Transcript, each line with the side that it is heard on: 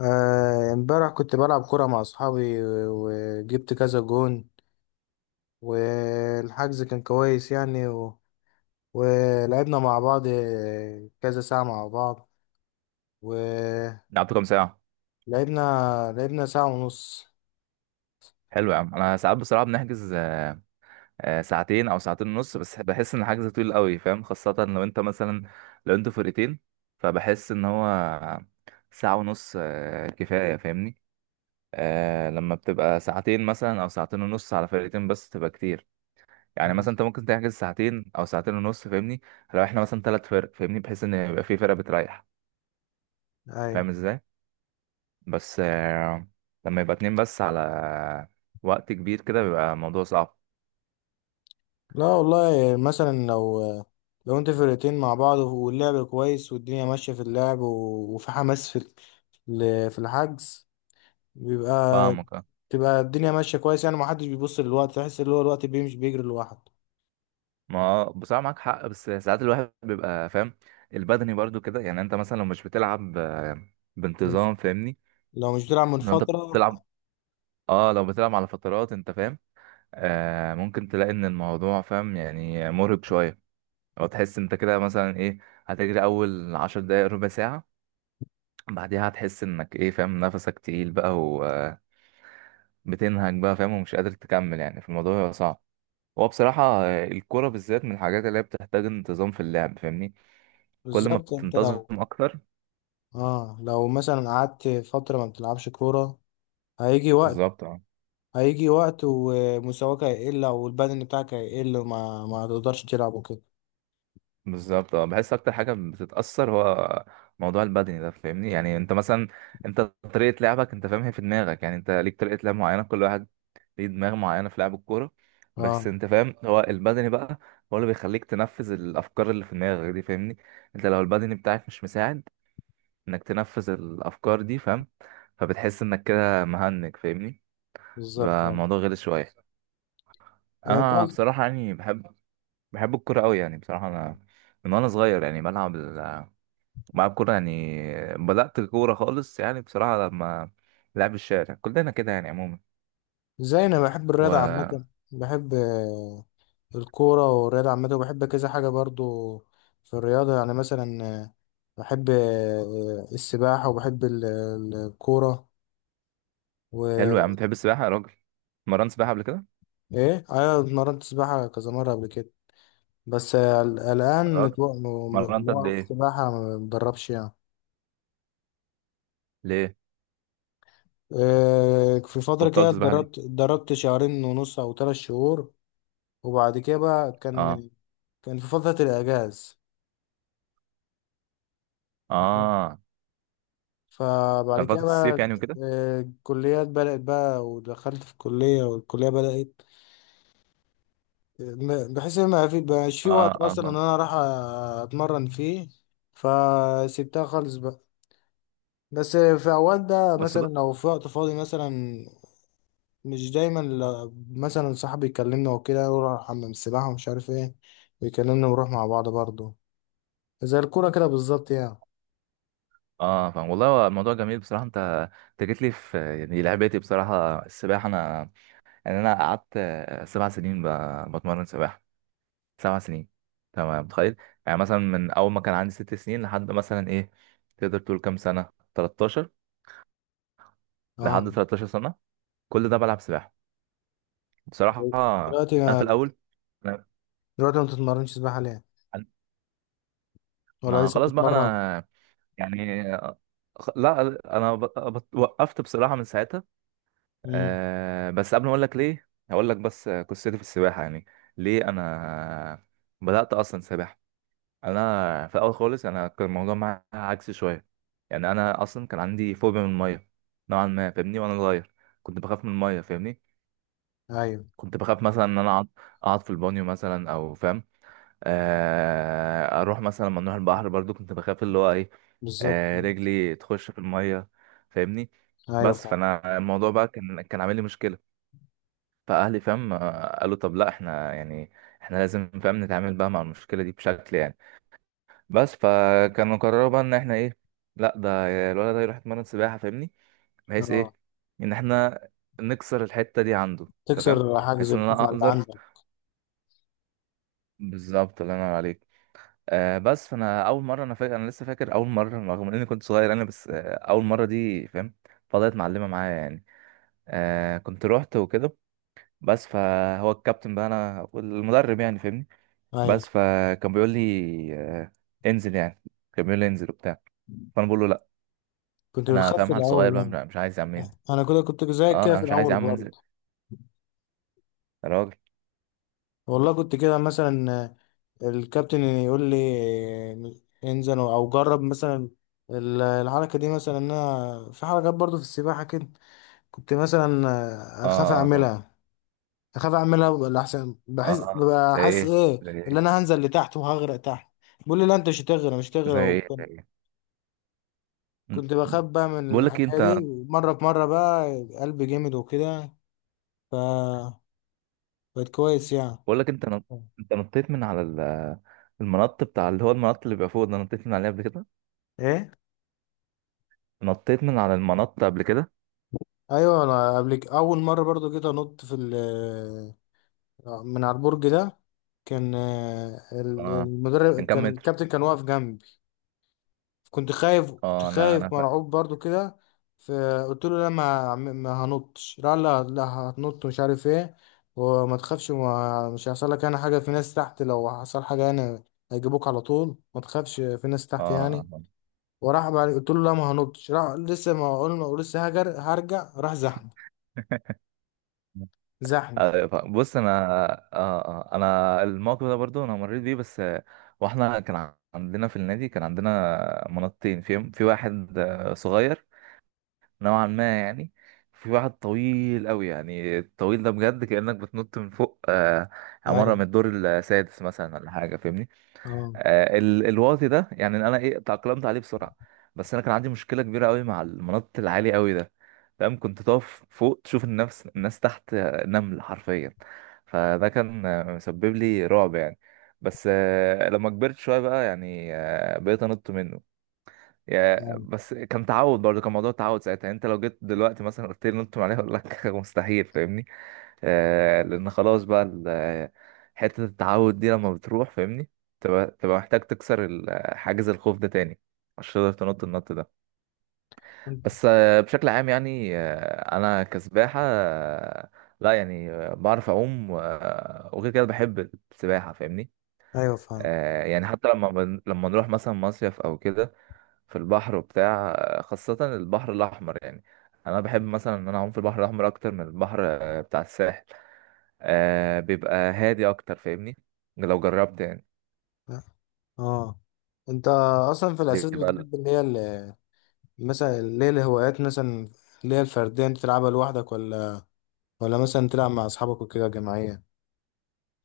left: امبارح كنت بلعب كرة مع أصحابي وجبت كذا جون. والحجز كان كويس يعني ولعبنا مع بعض كذا ساعة مع بعض، ولعبنا
right: لعبتوا كام ساعة؟
left: لعبنا لعبنا ساعة ونص.
right: حلو يا عم، انا ساعات بصراحة بنحجز ساعتين او ساعتين ونص، بس بحس ان الحجز طويل قوي فاهم، خاصة لو انت مثلا لو انتوا فرقتين، فبحس ان هو ساعة ونص كفاية فاهمني. لما بتبقى ساعتين مثلا او ساعتين ونص على فرقتين بس تبقى كتير. يعني مثلا انت ممكن تحجز ساعتين او ساعتين ونص فاهمني، لو احنا مثلا ثلاث فرق فاهمني، بحيث ان يبقى في فرقة بتريح.
left: أي.
right: فاهم ازاي؟ بس لما يبقى اتنين بس على وقت كبير كده بيبقى الموضوع صعب.
left: لا والله مثلا لو انت فرقتين مع بعض واللعب كويس والدنيا ماشية في اللعب، وفي حماس في في الحجز، بيبقى
right: فاهمك.
left: تبقى الدنيا ماشية كويس يعني. ما حدش بيبص للوقت، تحس اللي هو الوقت بيمشي بيجري لوحده.
right: ما بصراحة معاك حق، بس ساعات الواحد بيبقى فاهم البدني برضو كده. يعني انت مثلا لو مش بتلعب
left: من
right: بانتظام فاهمني،
left: لو مش بتلعب من
right: لو انت
left: فترة.
right: بتلعب، اه لو بتلعب على فترات انت فاهم، ممكن تلاقي ان الموضوع فاهم يعني مرهق شوية. او تحس انت كده مثلا ايه، هتجري اول عشر دقايق ربع ساعة، بعدها هتحس انك ايه فاهم نفسك تقيل بقى وبتنهج بقى فاهم ومش قادر تكمل، يعني في الموضوع صعب. هو بصراحة الكورة بالذات من الحاجات اللي هي بتحتاج انتظام في اللعب فاهمني، كل ما
left: بالظبط، انت
right: بتنتظم
left: لو
right: أكتر.
left: اه لو مثلا قعدت فترة ما بتلعبش كورة، هيجي وقت
right: بالظبط اه.
left: هيجي وقت ومستواك هيقل او البدن بتاعك هيقل، وما ما تقدرش تلعب وكده.
right: بالظبط اه، بحس أكتر حاجة بتتأثر هو موضوع البدني ده فاهمني. يعني أنت مثلا، أنت طريقة لعبك أنت فاهم هي في دماغك، يعني أنت ليك طريقة لعب معينة، كل واحد ليه دماغ معينة في لعب الكورة.
left: اه
right: بس أنت فاهم هو البدني بقى هو اللي بيخليك تنفذ الأفكار اللي في دماغك دي فاهمني. أنت لو البدني بتاعك مش مساعد إنك تنفذ الأفكار دي فاهم، فبتحس إنك كده مهنج فاهمني،
left: بالظبط.
right: بقى
left: اه
right: الموضوع غلس شويه.
left: انت
right: اه
left: قصد-
right: بصراحه يعني بحب الكوره قوي يعني بصراحه، انا من وانا صغير يعني بلعب بلعب كوره يعني، بدات الكوره خالص يعني بصراحه، لما لعب الشارع كلنا كده يعني عموما.
left: زي انا بحب الرياضة
right: وحلو.
left: عامة. بحب الكورة والرياضة عامة، وبحب كذا حاجة برضو في الرياضة. يعني مثلا بحب السباحة، وبحب الكورة.
right: يا عم بتحب السباحه يا راجل، مرنت سباحه قبل كده؟
left: ايه، ايوه، اتمرنت سباحة كذا مرة قبل كده. بس
right: يا
left: الان
right: راجل، مرنت قد
left: موقف
right: ايه؟
left: سباحة ما بتدربش يعني.
right: ليه
left: إيه، في فترة كده
right: بطلت سباحه ليه؟
left: اتدربت شهرين ونص او 3 شهور. وبعد كده بقى
right: اه
left: كان في فترة الاجاز.
right: اه،
left: فبعد
right: كان
left: كده
right: فتره الصيف
left: بقى
right: يعني وكده.
left: الكليات بدأت بقى، ودخلت في الكلية والكلية بدأت، بحيث ان ما في بقاش في
right: اه
left: وقت
right: اه
left: اصلا ان
right: فاهم.
left: انا راح اتمرن فيه، فسيبتها خالص بقى. بس في اوقات ده
right: بس
left: مثلا
right: بص،
left: لو في وقت فاضي مثلا، مش دايما. مثلا صاحبي يكلمنا وكده يروح حمام السباحة ومش عارف ايه، ويكلمنا ونروح مع بعض برضه زي الكورة كده بالظبط يعني.
right: اه فاهم والله، هو الموضوع جميل بصراحه. انت جيت لي في يعني لعبتي بصراحه السباحه، انا يعني انا قعدت سبع سنين بتمرن سباحه. سبع سنين، تمام متخيل؟ يعني مثلا من اول ما كان عندي ست سنين لحد مثلا ايه، تقدر تقول كام سنه، 13. لحد
left: اه،
right: 13 سنه، كل ده بلعب سباحه بصراحه.
left: دلوقتي
right: انا في
left: ما
right: الاول أنا-
left: دلوقتي ما بتتمرنش سباحة ليه؟
right: أنا-
left: ولا
right: ما
left: لسه
right: خلاص بقى
left: بتتمرن؟
right: انا يعني لا انا وقفت بصراحه من ساعتها.
left: امم.
right: أه، بس قبل ما اقول لك ليه هقول لك بس قصتي في السباحه يعني. ليه انا بدات اصلا سباحه؟ انا في الاول خالص انا كان الموضوع معايا عكسي شويه، يعني انا اصلا كان عندي فوبيا من الميه نوعا ما فاهمني، وانا صغير كنت بخاف من الميه فاهمني.
left: ايوه،
right: كنت بخاف مثلا ان انا اقعد في البانيو مثلا او فاهم، اروح مثلا لما نروح البحر برضو، كنت بخاف اللي هو ايه،
left: بالظبط.
right: رجلي تخش في الميه فاهمني.
left: ايوه،
right: بس
left: فاهم.
right: فانا الموضوع بقى كان عامل لي مشكله. فاهلي فاهم، قالوا طب لا احنا يعني احنا لازم فاهم نتعامل بقى مع المشكله دي بشكل يعني، بس فكانوا قرروا بقى ان احنا ايه، لا ده الولد ده يروح يتمرن سباحه فاهمني، بحيث ايه
left: اه.
right: ان احنا نكسر الحته دي عنده تمام.
left: تكسر حاجز
right: بحيث ان
left: الخوف
right: انا
left: على اللي
right: اقدر
left: عندك.
right: بالظبط. الله ينور عليك. آه بس فانا اول مره انا فاكر، انا لسه فاكر اول مره رغم اني كنت صغير، انا بس آه اول مره دي فاهم، فضلت معلمه معايا يعني، آه كنت روحت وكده. بس فهو الكابتن بقى انا والمدرب يعني فاهمني،
left: ايوه،
right: بس فكان بيقول لي انزل يعني، كان بيقول لي انزل وبتاع، فانا بقول له
left: كنت
right: انا
left: بتخاف في
right: فاهم حال صغير بقى
left: الاول.
right: مش عايز يا عم
left: اه،
right: أنزل.
left: انا كده كنت زيك
right: اه
left: كده
right: انا
left: في
right: مش عايز يا
left: الاول
right: عم انزل
left: برضه.
right: يا راجل.
left: والله كنت كده مثلا، الكابتن يقول لي انزل او جرب مثلا الحركه دي، مثلا إن انا في حركات برضو في السباحه كده. كنت مثلا اخاف
right: اه اه.
left: اعملها اخاف اعملها ولا احسن، بحس
right: آه.
left: ببقى
right: زي
left: حاسس
right: ايه،
left: ايه
right: زي
left: اللي
right: ايه؟
left: انا هنزل لتحت وهغرق تحت. بيقول لي لا انت مش هتغرق، مش
right: زي
left: هتغرق.
right: ايه، زي
left: وكنت
right: ايه؟
left: كنت بخاف بقى من
right: بقول لك إيه،
left: الحكايه دي.
right: انت،
left: مره في مره بقى قلبي جامد وكده. ف بقت كويس يعني.
right: بقول لك انت انت نطيت من على المنط بتاع اللي هو المنط اللي بيبقى فوق ده، نطيت من عليه قبل كده؟
left: ايه،
right: نطيت من على المنط قبل كده؟
left: ايوه. انا اول مره برضو جيت انط في من على البرج ده. كان
right: اه، كان
left: المدرب
right: كام
left: كان،
right: متر؟
left: الكابتن كان واقف جنبي. كنت خايف، كنت
right: اه انا
left: خايف مرعوب برضو كده. فقلت له لا، ما هنطش. لا لا لا، هتنط مش عارف ايه، وما تخافش، مش هيحصل لك انا حاجه، في ناس تحت، لو حصل حاجه انا هيجيبوك على طول، ما تخافش، في ناس
right: اه
left: تحت يعني.
right: آه.
left: وراح بعد قلت له لا ما هنطش، راح لسه ما اقول لسه هرجع راح زحني. زحني.
right: أيوة فاهم. بص انا، انا الموقف ده برضو انا مريت بيه، بس واحنا كان عندنا في النادي، كان عندنا منطقتين، في واحد صغير نوعا ما يعني، في واحد طويل قوي يعني. الطويل ده بجد كأنك بتنط من فوق عمارة
left: ايوه.
right: من الدور السادس مثلا ولا حاجة فاهمني.
left: اه،
right: الواطي ده يعني انا ايه تأقلمت عليه بسرعه، بس انا كان عندي مشكله كبيره قوي مع المنط العالي قوي ده فاهم. كنت تقف فوق تشوف الناس تحت نمل حرفيا، فده كان مسبب لي رعب يعني. بس لما كبرت شويه بقى يعني بقيت انط منه، يا
left: اه،
right: بس كان تعود برضه، كان موضوع تعود ساعتها يعني. انت لو جيت دلوقتي مثلا قلت لي نط من عليه اقول لك مستحيل فاهمني. لان خلاص بقى حتة التعود دي لما بتروح فاهمني، تبقى محتاج تكسر حاجز الخوف ده تاني عشان تقدر تنط النط ده.
left: أنت-
right: بس بشكل عام يعني انا كسباحة لا يعني بعرف اعوم، وغير كده بحب السباحة فاهمني.
left: ايوه، فاهم.
right: آه يعني حتى لما لما نروح مثلا مصيف او كده في البحر وبتاع، خاصة البحر الأحمر يعني. أنا بحب مثلا إن أنا أعوم في البحر الأحمر أكتر من البحر بتاع الساحل، بيبقى هادي اكتر فاهمني، لو جربت يعني.
left: اه. انت اصلا في الاساس
right: بيبقى.
left: بتحب اللي هي مثلا، اللي هي الهوايات مثلا، اللي هي الفرديه انت تلعبها لوحدك، ولا مثلا تلعب مع اصحابك وكده جماعيه؟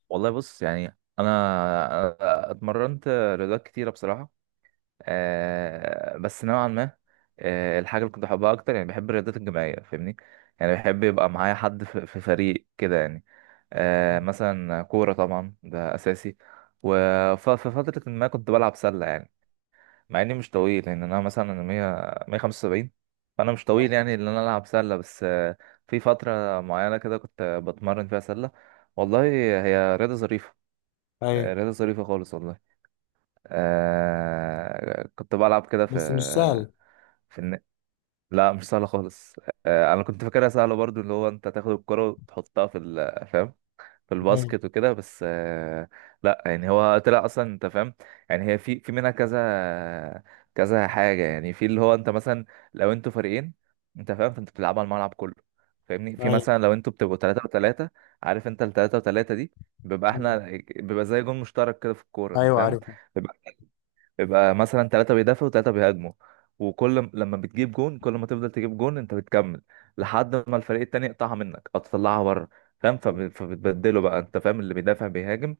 right: والله بص يعني، انا اتمرنت رياضات كتيره بصراحه. بس نوعا ما الحاجه اللي كنت بحبها اكتر يعني، بحب الرياضات الجماعيه فاهمني، يعني بحب يبقى معايا حد في فريق كده يعني. مثلا كوره طبعا ده اساسي، وفي فتره ما كنت بلعب سله يعني، مع اني مش طويل يعني. انا مثلا انا 100 175، فانا مش طويل يعني ان انا العب سله، بس في فتره معينه كده كنت بتمرن فيها سله. والله هي رياضه ظريفه.
left: ايوه.
right: رياضه ظريفه خالص والله. آه كنت بلعب كده في
left: بس مش سهل.
right: في الن... لا مش سهله خالص. آه انا كنت فاكرها سهله برضو، اللي هو انت تاخد الكره وتحطها في فاهم في
left: ايوه،
right: الباسكت وكده، بس لا يعني هو طلع اصلا انت فاهم، يعني هي في منها كذا كذا حاجه يعني. في اللي هو انت مثلا لو انتوا فريقين انت فاهم، فانت بتلعبوا على الملعب كله فاهمني، في
left: ايوه،
right: مثلا لو انتوا بتبقوا 3 و3 عارف، انت ال 3 و3 دي بيبقى احنا
left: ايوه،
right: بيبقى زي جون مشترك كده في الكوره انت
left: ايوه،
right: فاهم،
left: عارف.
right: يبقى مثلا ثلاثة بيدافعوا وثلاثة بيهاجموا، وكل لما بتجيب جون كل ما تفضل تجيب جون انت بتكمل، لحد ما الفريق التاني يقطعها منك او تطلعها بره فاهم، فبتبدله بقى انت فاهم، اللي بيدافع بيهاجم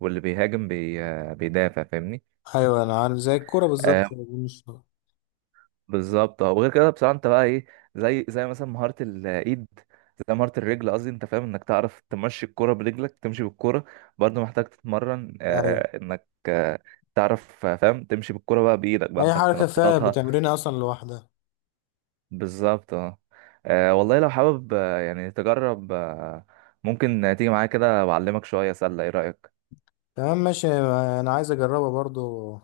right: واللي بيهاجم بيدافع فاهمني.
left: ايوه، انا عارف زي الكوره
right: آه
left: بالظبط. مش.
right: بالظبط اه. وغير كده بصراحة انت بقى ايه، زي مثلا مهارة الايد، زي مهارة الرجل قصدي انت فاهم انك تعرف تمشي الكرة برجلك، تمشي بالكرة برضه محتاج تتمرن
left: ايوه.
right: انك تعرف فاهم تمشي بالكرة بقى بايدك بقى
left: اي
right: انك
left: حركه فيها
right: تنططها.
left: بتمرينها اصلا لوحدها.
right: بالظبط اه. والله لو حابب يعني تجرب، ممكن تيجي معايا كده وأعلمك شوية سلة، ايه رأيك؟
left: تمام، ماشي. انا عايز اجربها برضو،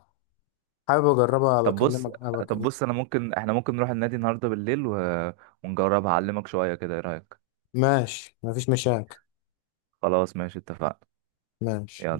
left: حابب اجربها.
right: طب بص طب بص انا ممكن، احنا ممكن نروح النادي النهاردة بالليل و... ونجرب أعلمك شوية كده، ايه رأيك؟
left: ماشي، مفيش مشاكل.
right: خلاص ماشي، اتفقنا.
left: ماشي.
right: يلا.